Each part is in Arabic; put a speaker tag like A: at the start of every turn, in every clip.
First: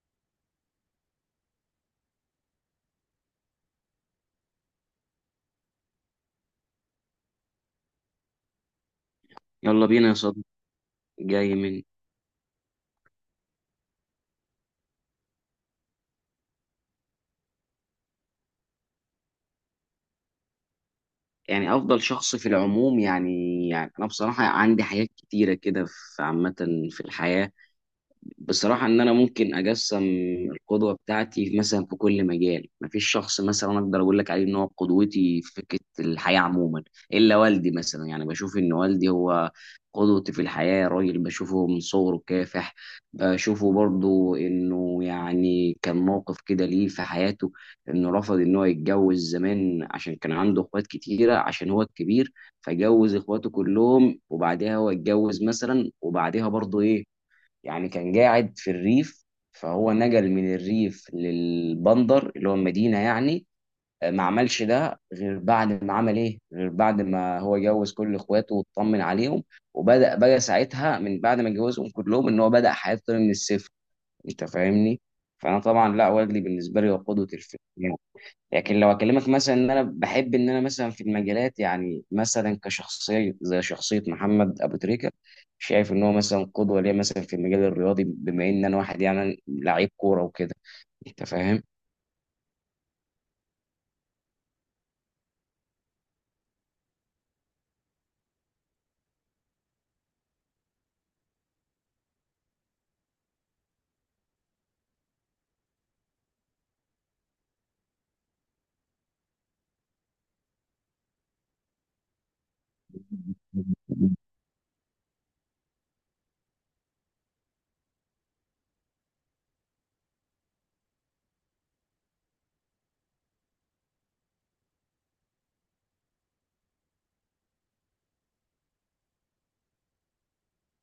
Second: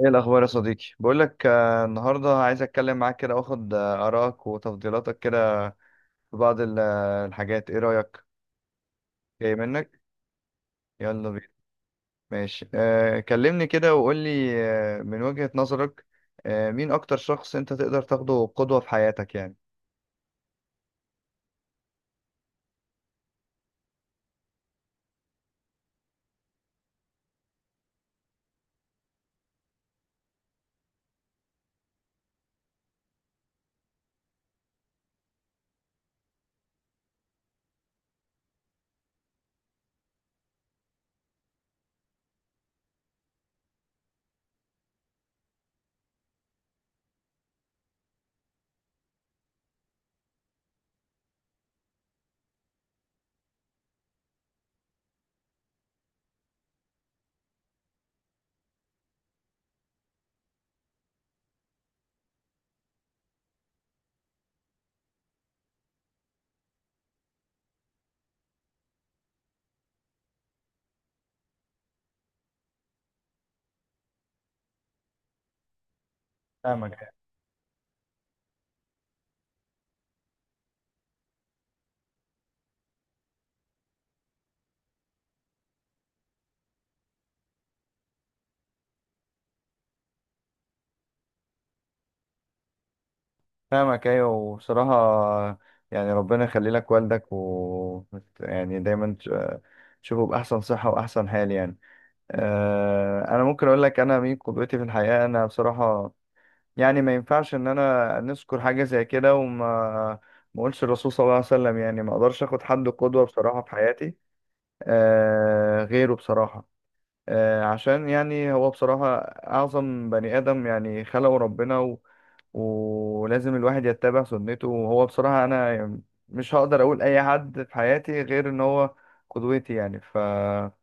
A: ايه الاخبار يا صديقي؟ بقول لك النهارده عايز اتكلم معاك كده واخد ارائك وتفضيلاتك كده في بعض الحاجات. ايه رايك؟ جاي
B: يلا
A: منك؟
B: بينا يا صديقي.
A: يلا بينا.
B: جاي من
A: ماشي، كلمني كده وقول لي، من وجهة نظرك، مين اكتر شخص انت تقدر تاخده قدوة في حياتك يعني؟
B: يعني افضل شخص في العموم يعني؟ يعني انا بصراحه عندي حاجات كتيره كده في عامه في الحياه. بصراحة إن أنا ممكن أقسم القدوة بتاعتي مثلا في كل مجال، مفيش شخص مثلا أقدر أقول لك عليه إن هو قدوتي في فكرة الحياة عموما، إلا والدي. مثلا يعني بشوف إن والدي هو قدوتي في الحياة، راجل بشوفه من صغره كافح، بشوفه برضو إنه يعني كان موقف كده ليه في حياته، إنه رفض إن هو يتجوز زمان عشان كان عنده إخوات كتيرة عشان هو الكبير، فجوز إخواته كلهم وبعدها هو اتجوز مثلا. وبعدها برضو إيه يعني كان قاعد في الريف، فهو نقل من الريف للبندر اللي هو المدينة يعني. ما عملش ده غير بعد ما عمل ايه، غير بعد ما هو جوز كل اخواته واطمن عليهم، وبدأ بقى ساعتها من بعد ما جوزهم كلهم ان هو بدأ حياته من الصفر. انت فاهمني؟ فانا طبعا لا، وجدي بالنسبة لي هو
A: فاهمك.
B: قدوة الفيلم. لكن لو اكلمك مثلا ان انا بحب ان انا مثلا في المجالات، يعني مثلا كشخصيه زي شخصيه محمد ابو تريكه، شايف ان هو مثلا قدوه ليا مثلا في المجال الرياضي، بما ان انا واحد يعني لعيب كوره وكده. انت فاهم؟
A: فاهمك ايوه، وبصراحة يعني ربنا يخلي لك والدك، و يعني دايما تشوفه باحسن صحة واحسن حال يعني. انا ممكن اقول لك انا مين قدوتي في الحياة. انا بصراحة يعني ما ينفعش ان انا نذكر حاجه زي كده وما ما اقولش الرسول صلى الله عليه وسلم. يعني ما اقدرش اخد حد قدوه بصراحه في حياتي آه غيره بصراحه، آه عشان يعني هو بصراحه اعظم بني ادم يعني، خلقه ربنا، و... ولازم الواحد يتبع سنته. وهو بصراحه انا يعني مش هقدر اقول اي حد في حياتي غير ان هو قدوتي يعني. ف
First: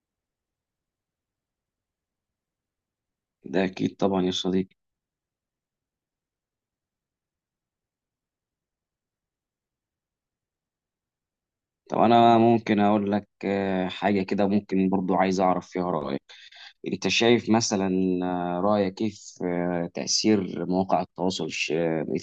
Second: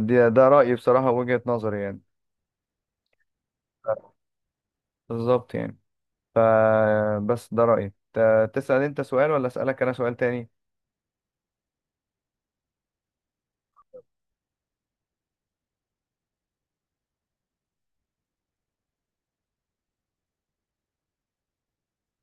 A: ده رايي بصراحه، وجهه نظري يعني.
B: ده اكيد طبعا يا صديقي.
A: بالظبط يعني. فبس ده رأيي. تسأل انت سؤال، ولا أسألك انا سؤال تاني؟
B: طب انا ممكن اقول لك حاجه كده ممكن برضو عايز اعرف فيها رايك. انت شايف مثلا رأيك ايه في تأثير مواقع التواصل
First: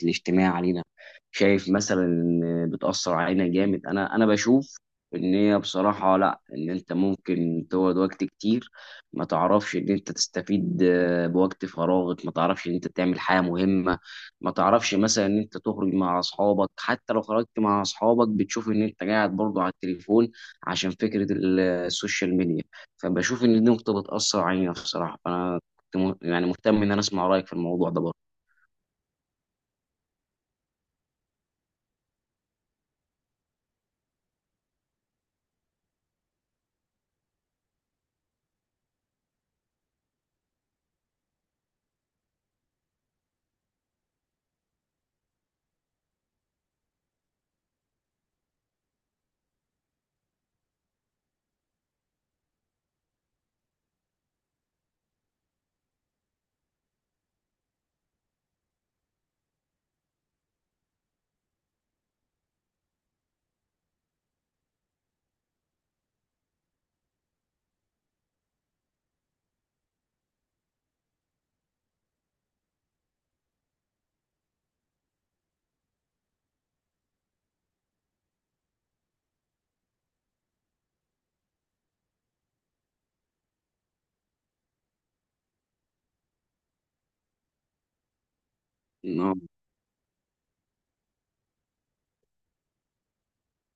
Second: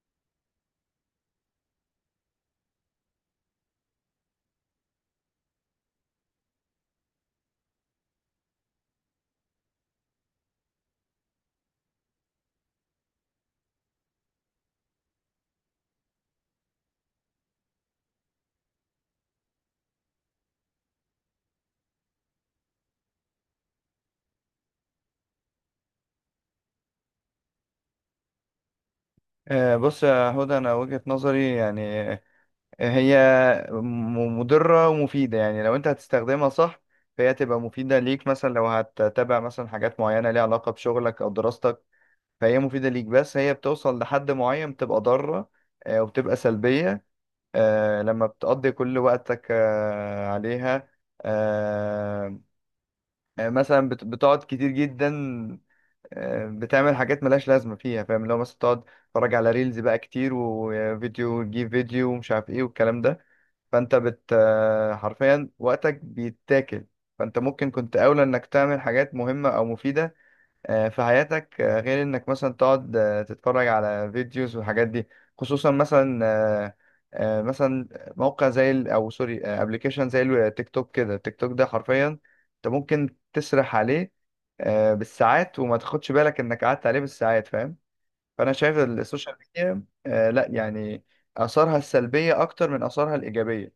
B: الاجتماعي علينا؟ شايف مثلا إن بتأثر علينا جامد؟ انا بشوف ان هي بصراحة لا، ان انت ممكن تقعد وقت كتير ما تعرفش ان انت تستفيد بوقت فراغك، ما تعرفش ان انت تعمل حاجة مهمة، ما تعرفش مثلا ان انت تخرج مع اصحابك، حتى لو خرجت مع اصحابك بتشوف ان انت قاعد برضه على التليفون عشان فكرة السوشيال ميديا. فبشوف ان دي نقطه بتاثر علينا بصراحه. فانا كنت يعني مهتم ان انا اسمع رايك في الموضوع ده.
A: بص يا هدى، انا وجهة نظري يعني هي مضرة ومفيدة. يعني لو انت هتستخدمها صح فهي تبقى مفيدة ليك، مثلا لو هتتابع مثلا حاجات معينة ليها علاقة بشغلك او دراستك فهي مفيدة ليك. بس هي بتوصل لحد معين بتبقى ضارة وبتبقى سلبية، لما بتقضي كل وقتك عليها، آه، مثلا بتقعد كتير جدا، بتعمل حاجات ملهاش لازمة فيها. فاهم؟ لو مثلا تقعد تتفرج على ريلز بقى كتير، وفيديو تجيب فيديو ومش عارف ايه والكلام ده، فانت بت آه، حرفيا وقتك بيتاكل. فانت ممكن كنت اولى انك تعمل حاجات مهمة او مفيدة في حياتك، غير انك مثلا تقعد تتفرج على فيديوز والحاجات دي. خصوصا مثلا مثلا موقع او سوري، ابلكيشن زي التيك توك كده. التيك توك ده حرفيا انت ممكن تسرح عليه بالساعات وما تاخدش بالك انك قعدت عليه بالساعات. فاهم؟ فانا شايف السوشيال
B: برضه
A: ميديا لا يعني اثارها السلبية اكتر من اثارها الايجابية.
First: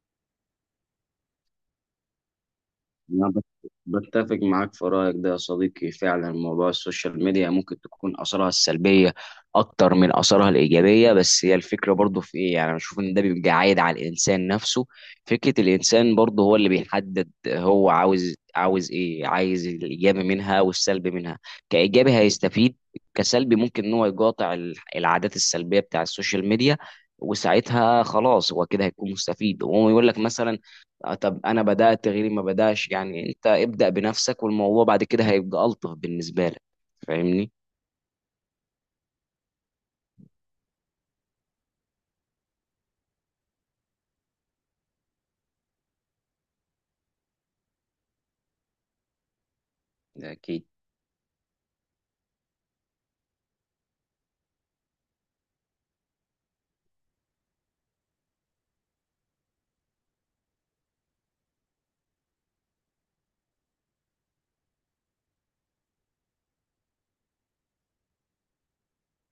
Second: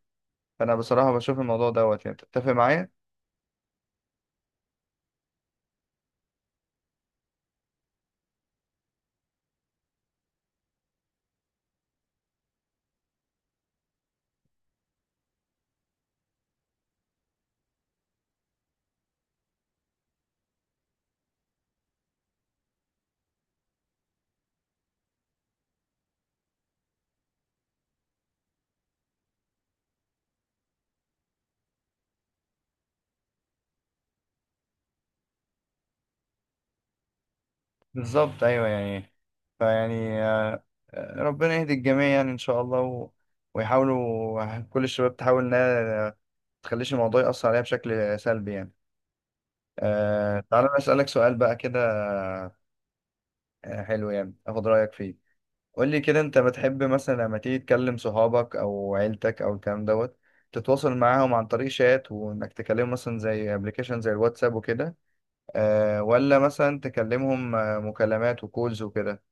A: فانا بصراحة بشوف الموضوع دوت يعني. تتفق معايا؟
B: أنا بتفق معاك في رأيك ده يا صديقي، فعلا موضوع السوشيال ميديا ممكن تكون آثارها السلبية أكتر من آثارها الإيجابية. بس هي الفكرة برضه في إيه، يعني أنا بشوف إن ده بيبقى عايد على الإنسان نفسه، فكرة الإنسان برضه هو اللي بيحدد هو عاوز إيه، عايز الإيجابي منها والسلبي منها. كإيجابي هيستفيد، كسلبي ممكن إن هو يقاطع العادات السلبية بتاع السوشيال ميديا، وساعتها خلاص هو كده هيكون مستفيد. وهو يقول لك مثلا طب انا بدات غيري ما بداش، يعني انت ابدا بنفسك والموضوع بعد كده هيبقى الطف بالنسبه لك. فاهمني؟
A: بالظبط ايوه يعني. فيعني آه، آه، ربنا يهدي الجميع يعني ان شاء الله، و... ويحاولوا كل الشباب تحاول انها ما تخليش الموضوع يأثر عليها بشكل سلبي يعني. أه،
B: أكيد.
A: تعالى أنا اسالك سؤال بقى كده، حلو يعني اخد رايك فيه. قول لي كده، انت بتحب مثلا لما تيجي تكلم صحابك او عيلتك او الكلام دوت تتواصل معاهم عن طريق شات، وانك تكلمهم مثلا زي ابلكيشن زي الواتساب وكده، أه، ولا مثلا تكلمهم مكالمات وكولز وكده؟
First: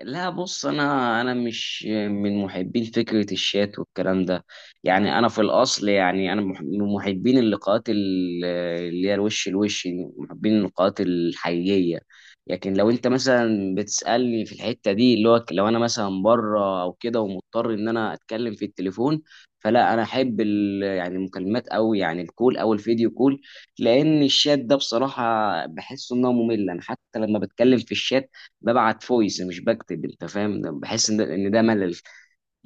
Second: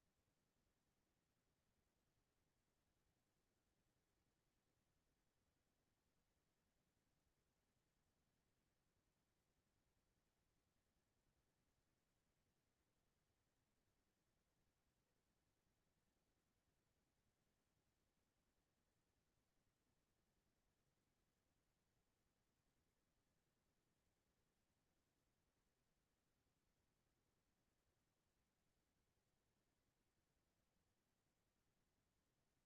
B: لا بص، انا مش من محبين فكره الشات والكلام ده. يعني انا في الاصل يعني انا من محبين اللقاءات اللي هي الوش الوش، محبين اللقاءات الحقيقيه. لكن لو انت مثلا بتسالني في الحته دي اللي هو لو انا مثلا بره او كده، ومضطر ان انا اتكلم في التليفون، فلا انا احب يعني المكالمات، او يعني الكول او الفيديو كول. لان الشات ده بصراحه بحس انه ممل. انا حتى لما بتكلم في الشات ببعت فويس مش بكتب، انت فاهم؟ بحس ان ده ان ده ملل.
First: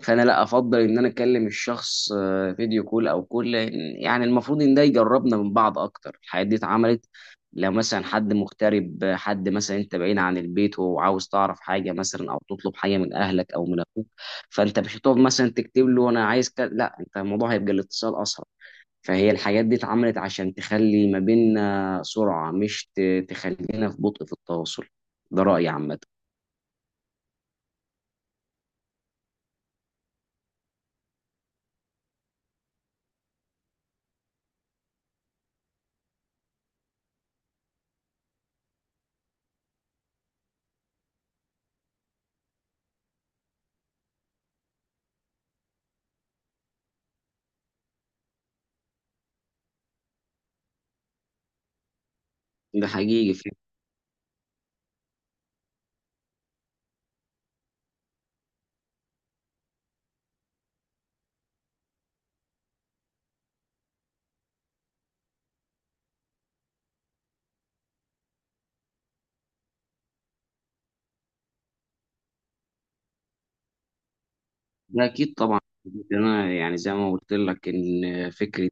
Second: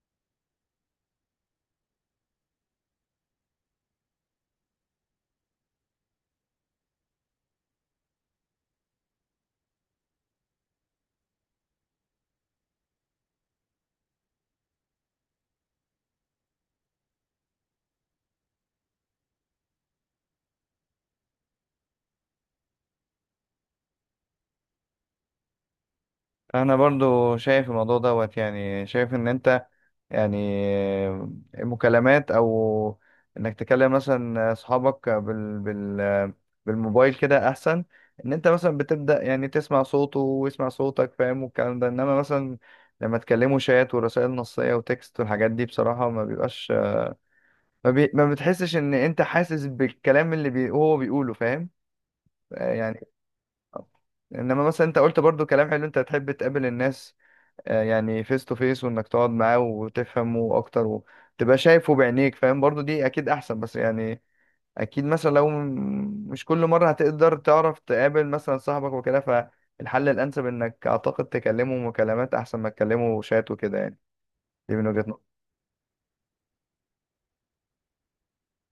B: فانا لا، افضل ان انا اكلم الشخص فيديو كول او كل، يعني المفروض ان ده يجربنا من بعض اكتر. الحاجات دي اتعملت لو مثلا حد مغترب، حد مثلا انت بعيد عن البيت وعاوز تعرف حاجه مثلا او تطلب حاجه من اهلك او من اخوك، فانت مش هتقعد مثلا تكتب له انا عايز كده، لا، انت الموضوع هيبقى الاتصال اسرع. فهي الحاجات دي اتعملت عشان تخلي ما بيننا سرعه، مش تخلينا في بطء في التواصل. ده رايي عامه.
A: انا برضو شايف الموضوع دوت، يعني شايف ان انت يعني مكالمات، او انك تكلم مثلا اصحابك بال بالموبايل كده احسن. ان انت مثلا بتبدا يعني تسمع صوته ويسمع صوتك، فاهم؟ والكلام ده. انما مثلا لما تكلموا شات ورسائل نصيه وتكست والحاجات دي بصراحه ما بيبقاش، ما بتحسش ان انت حاسس بالكلام اللي هو بيقوله، فاهم؟
B: ده
A: يعني
B: حقيقي فعلا.
A: انما مثلا انت قلت برضو كلام حلو، انت تحب تقابل الناس يعني فيس تو فيس، وانك تقعد معاه وتفهمه اكتر وتبقى شايفه بعينيك، فاهم؟ برضو دي اكيد احسن. بس يعني اكيد مثلا لو مش كل مرة هتقدر تعرف تقابل مثلا صاحبك وكده، فالحل الانسب انك اعتقد تكلمه مكالمات احسن ما تكلمه شات وكده يعني. دي من وجهة
B: ده
A: نظري.
B: اكيد طبعا. انا يعني زي ما قلت لك ان فكره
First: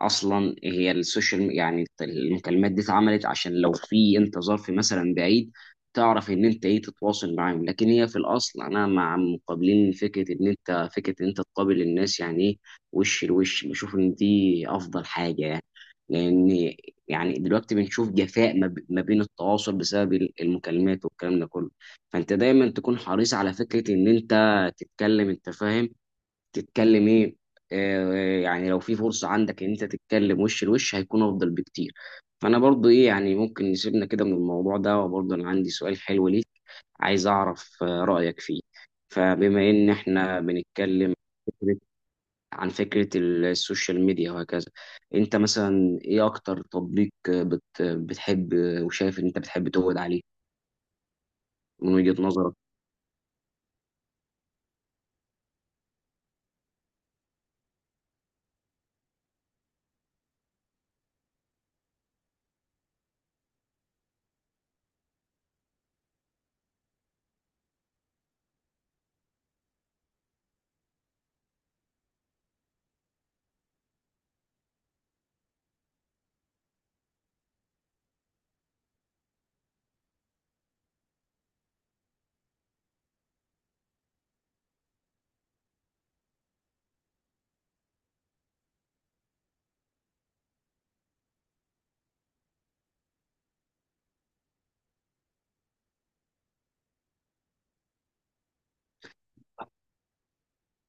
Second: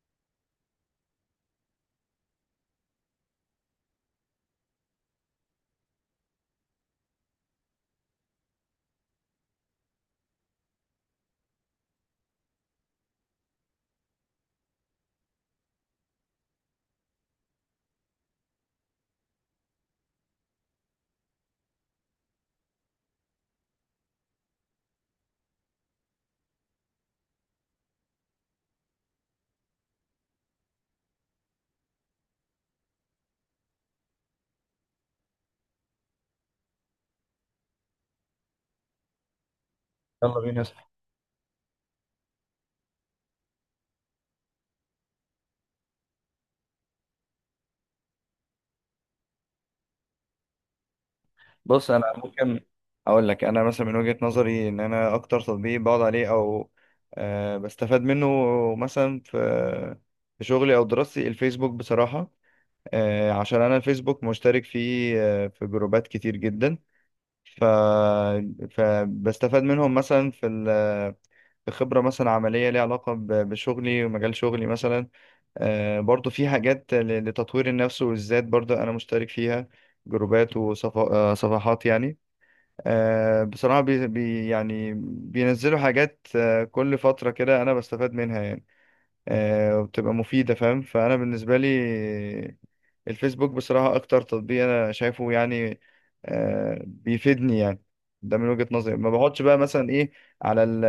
B: اصلا هي السوشيال، يعني المكالمات دي اتعملت عشان لو في انت ظرف مثلا بعيد، تعرف ان انت ايه، تتواصل معاهم. لكن هي في الاصل انا مع مقابلين فكره ان انت، فكره ان انت تقابل الناس يعني ايه، وش لوش. بشوف ان دي افضل حاجه يعني. لان يعني دلوقتي بنشوف جفاء ما بين التواصل بسبب المكالمات والكلام ده كله. فانت دايما تكون حريص على فكره ان انت تتكلم، انت فاهم؟ تتكلم ايه يعني لو في فرصة عندك ان انت تتكلم وش لوش هيكون افضل بكتير. فانا برضو ايه، يعني ممكن نسيبنا كده من الموضوع ده، وبرضو انا عندي سؤال حلو ليك، عايز اعرف رأيك فيه. فبما ان
A: يلا
B: احنا
A: بينا يا صاحبي.
B: بنتكلم فكرة- عن فكرة السوشيال ميديا وهكذا، انت مثلا ايه اكتر تطبيق آه، بت بتحب وشايف ان انت بتحب تقعد عليه
A: بص
B: من
A: انا
B: وجهة نظرك؟
A: ممكن اقول لك انا مثلا من وجهة نظري ان انا اكتر تطبيق بقعد عليه او أه بستفاد منه مثلا في في شغلي او دراستي، الفيسبوك بصراحة. عشان انا الفيسبوك مشترك فيه في جروبات كتير جدا، ف... فبستفاد منهم مثلا في ال... في خبرة مثلا عملية ليها علاقة بشغلي ومجال شغلي مثلا. برضو في حاجات لتطوير النفس والذات برضو انا مشترك فيها، جروبات وصفحات يعني. بصراحة يعني بينزلوا حاجات كل فترة كده انا بستفاد منها يعني وبتبقى مفيدة. فاهم؟ فانا بالنسبة لي الفيسبوك بصراحة أكتر تطبيق أنا شايفه يعني بيفيدني يعني. ده من وجهة نظري. ما بقعدش بقى مثلا إيه على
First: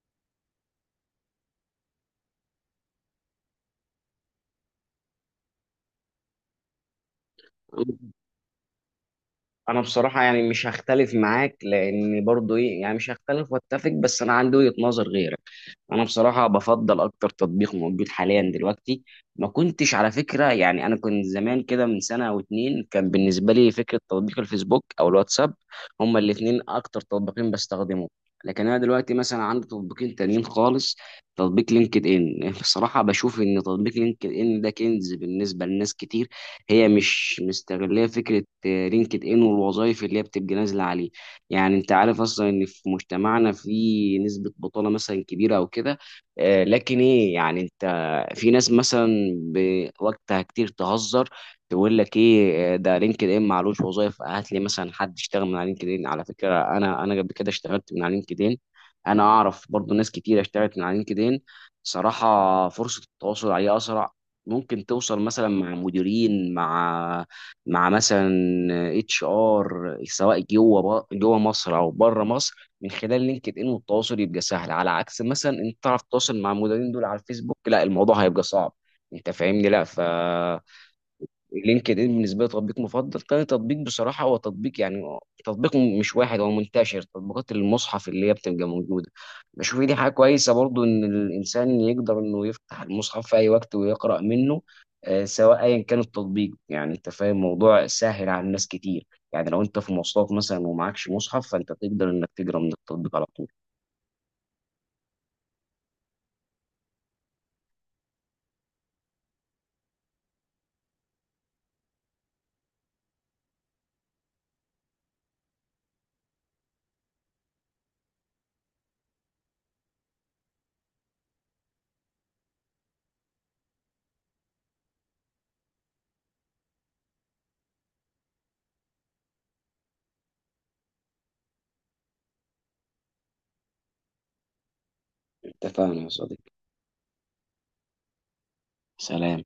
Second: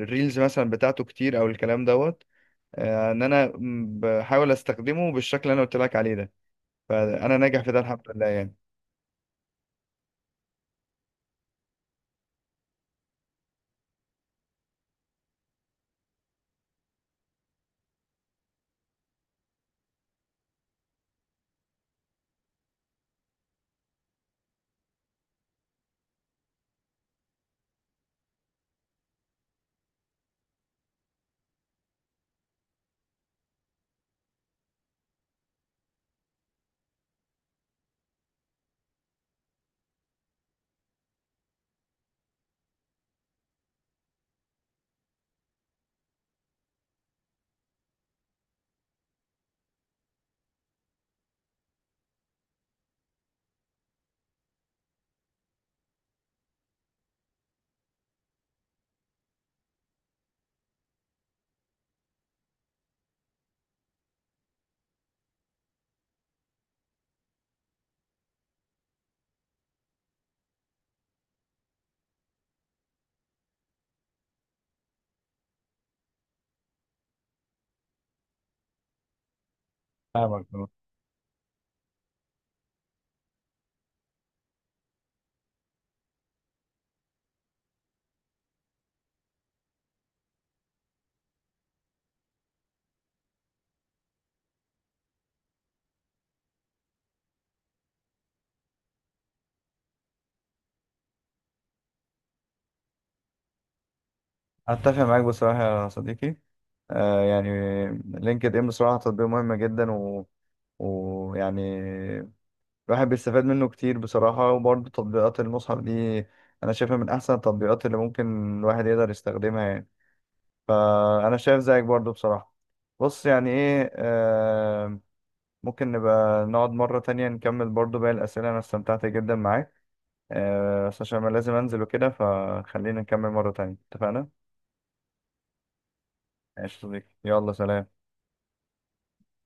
A: الريلز مثلا بتاعته كتير أو الكلام دوت. إن أنا بحاول أستخدمه بالشكل اللي أنا قلت لك عليه ده، فأنا ناجح في ده الحمد لله يعني.
B: انا بصراحه يعني مش هختلف معاك، لان برضو ايه يعني مش هختلف واتفق، بس انا عندي وجهه نظر غيرك. انا بصراحه بفضل اكتر تطبيق موجود حاليا دلوقتي، ما كنتش على فكره، يعني انا كنت زمان كده من سنه او اتنين كان بالنسبه لي فكره تطبيق الفيسبوك او الواتساب، هما الاتنين اكتر تطبيقين بستخدمهم. لكن انا دلوقتي مثلا عندي تطبيقين تانيين خالص. تطبيق لينكد ان، بصراحه بشوف ان تطبيق لينكد ان ده كنز بالنسبه لناس كتير، هي مش مستغلية فكرة لينكد ان والوظائف اللي هي بتبقى نازلة عليه. يعني انت عارف اصلا ان في مجتمعنا في نسبة بطالة مثلا كبيرة او كده، لكن ايه يعني انت، في ناس مثلا بوقتها كتير تهزر، تقول لك ايه ده لينكد ان معلوش، وظائف هات لي مثلا حد يشتغل من على لينكد ان. على فكرة انا قبل كده اشتغلت من على لينكد ان، انا اعرف برضو ناس كتير اشتغلت من على لينكد ان. صراحة فرصة التواصل عليه أسرع، ممكن توصل مثلا مع مديرين، مع مثلا HR، سواء جوه جوه مصر او بره مصر، من خلال لينكد ان والتواصل يبقى سهل. على عكس مثلا انت تعرف تتواصل مع المديرين دول على الفيسبوك، لا الموضوع هيبقى صعب. انت فاهمني؟ لا ف
A: فاهمك طبعاً.
B: لينكد ان بالنسبه لي تطبيق مفضل. تاني تطبيق بصراحه هو تطبيق يعني تطبيق مش واحد هو منتشر، تطبيقات المصحف اللي هي بتبقى موجوده. بشوف دي حاجه كويسه برضو ان الانسان يقدر انه يفتح المصحف في اي وقت ويقرا منه، سواء ايا كان التطبيق. يعني انت فاهم الموضوع سهل على الناس كتير، يعني لو انت في مواصلات مثلا ومعكش مصحف فانت تقدر انك تقرا من التطبيق على طول.
A: أتفق معاك بصراحة يا صديقي، يعني لينكد إن بصراحة تطبيق مهم جدا، و... ويعني الواحد بيستفاد منه كتير بصراحة. وبرضه تطبيقات المصحف دي أنا شايفها من أحسن التطبيقات اللي ممكن الواحد يقدر يستخدمها يعني. فأنا شايف زيك برضه بصراحة. بص يعني إيه، آه ممكن نبقى نقعد مرة تانية نكمل برضه باقي الأسئلة. أنا استمتعت جدا معاك، آه بس عشان أنا لازم أنزل وكده فخلينا نكمل مرة تانية، اتفقنا؟
B: انت فاهم يا صديقي.
A: ماشي يا صديقي، يلا سلام.
B: سلام.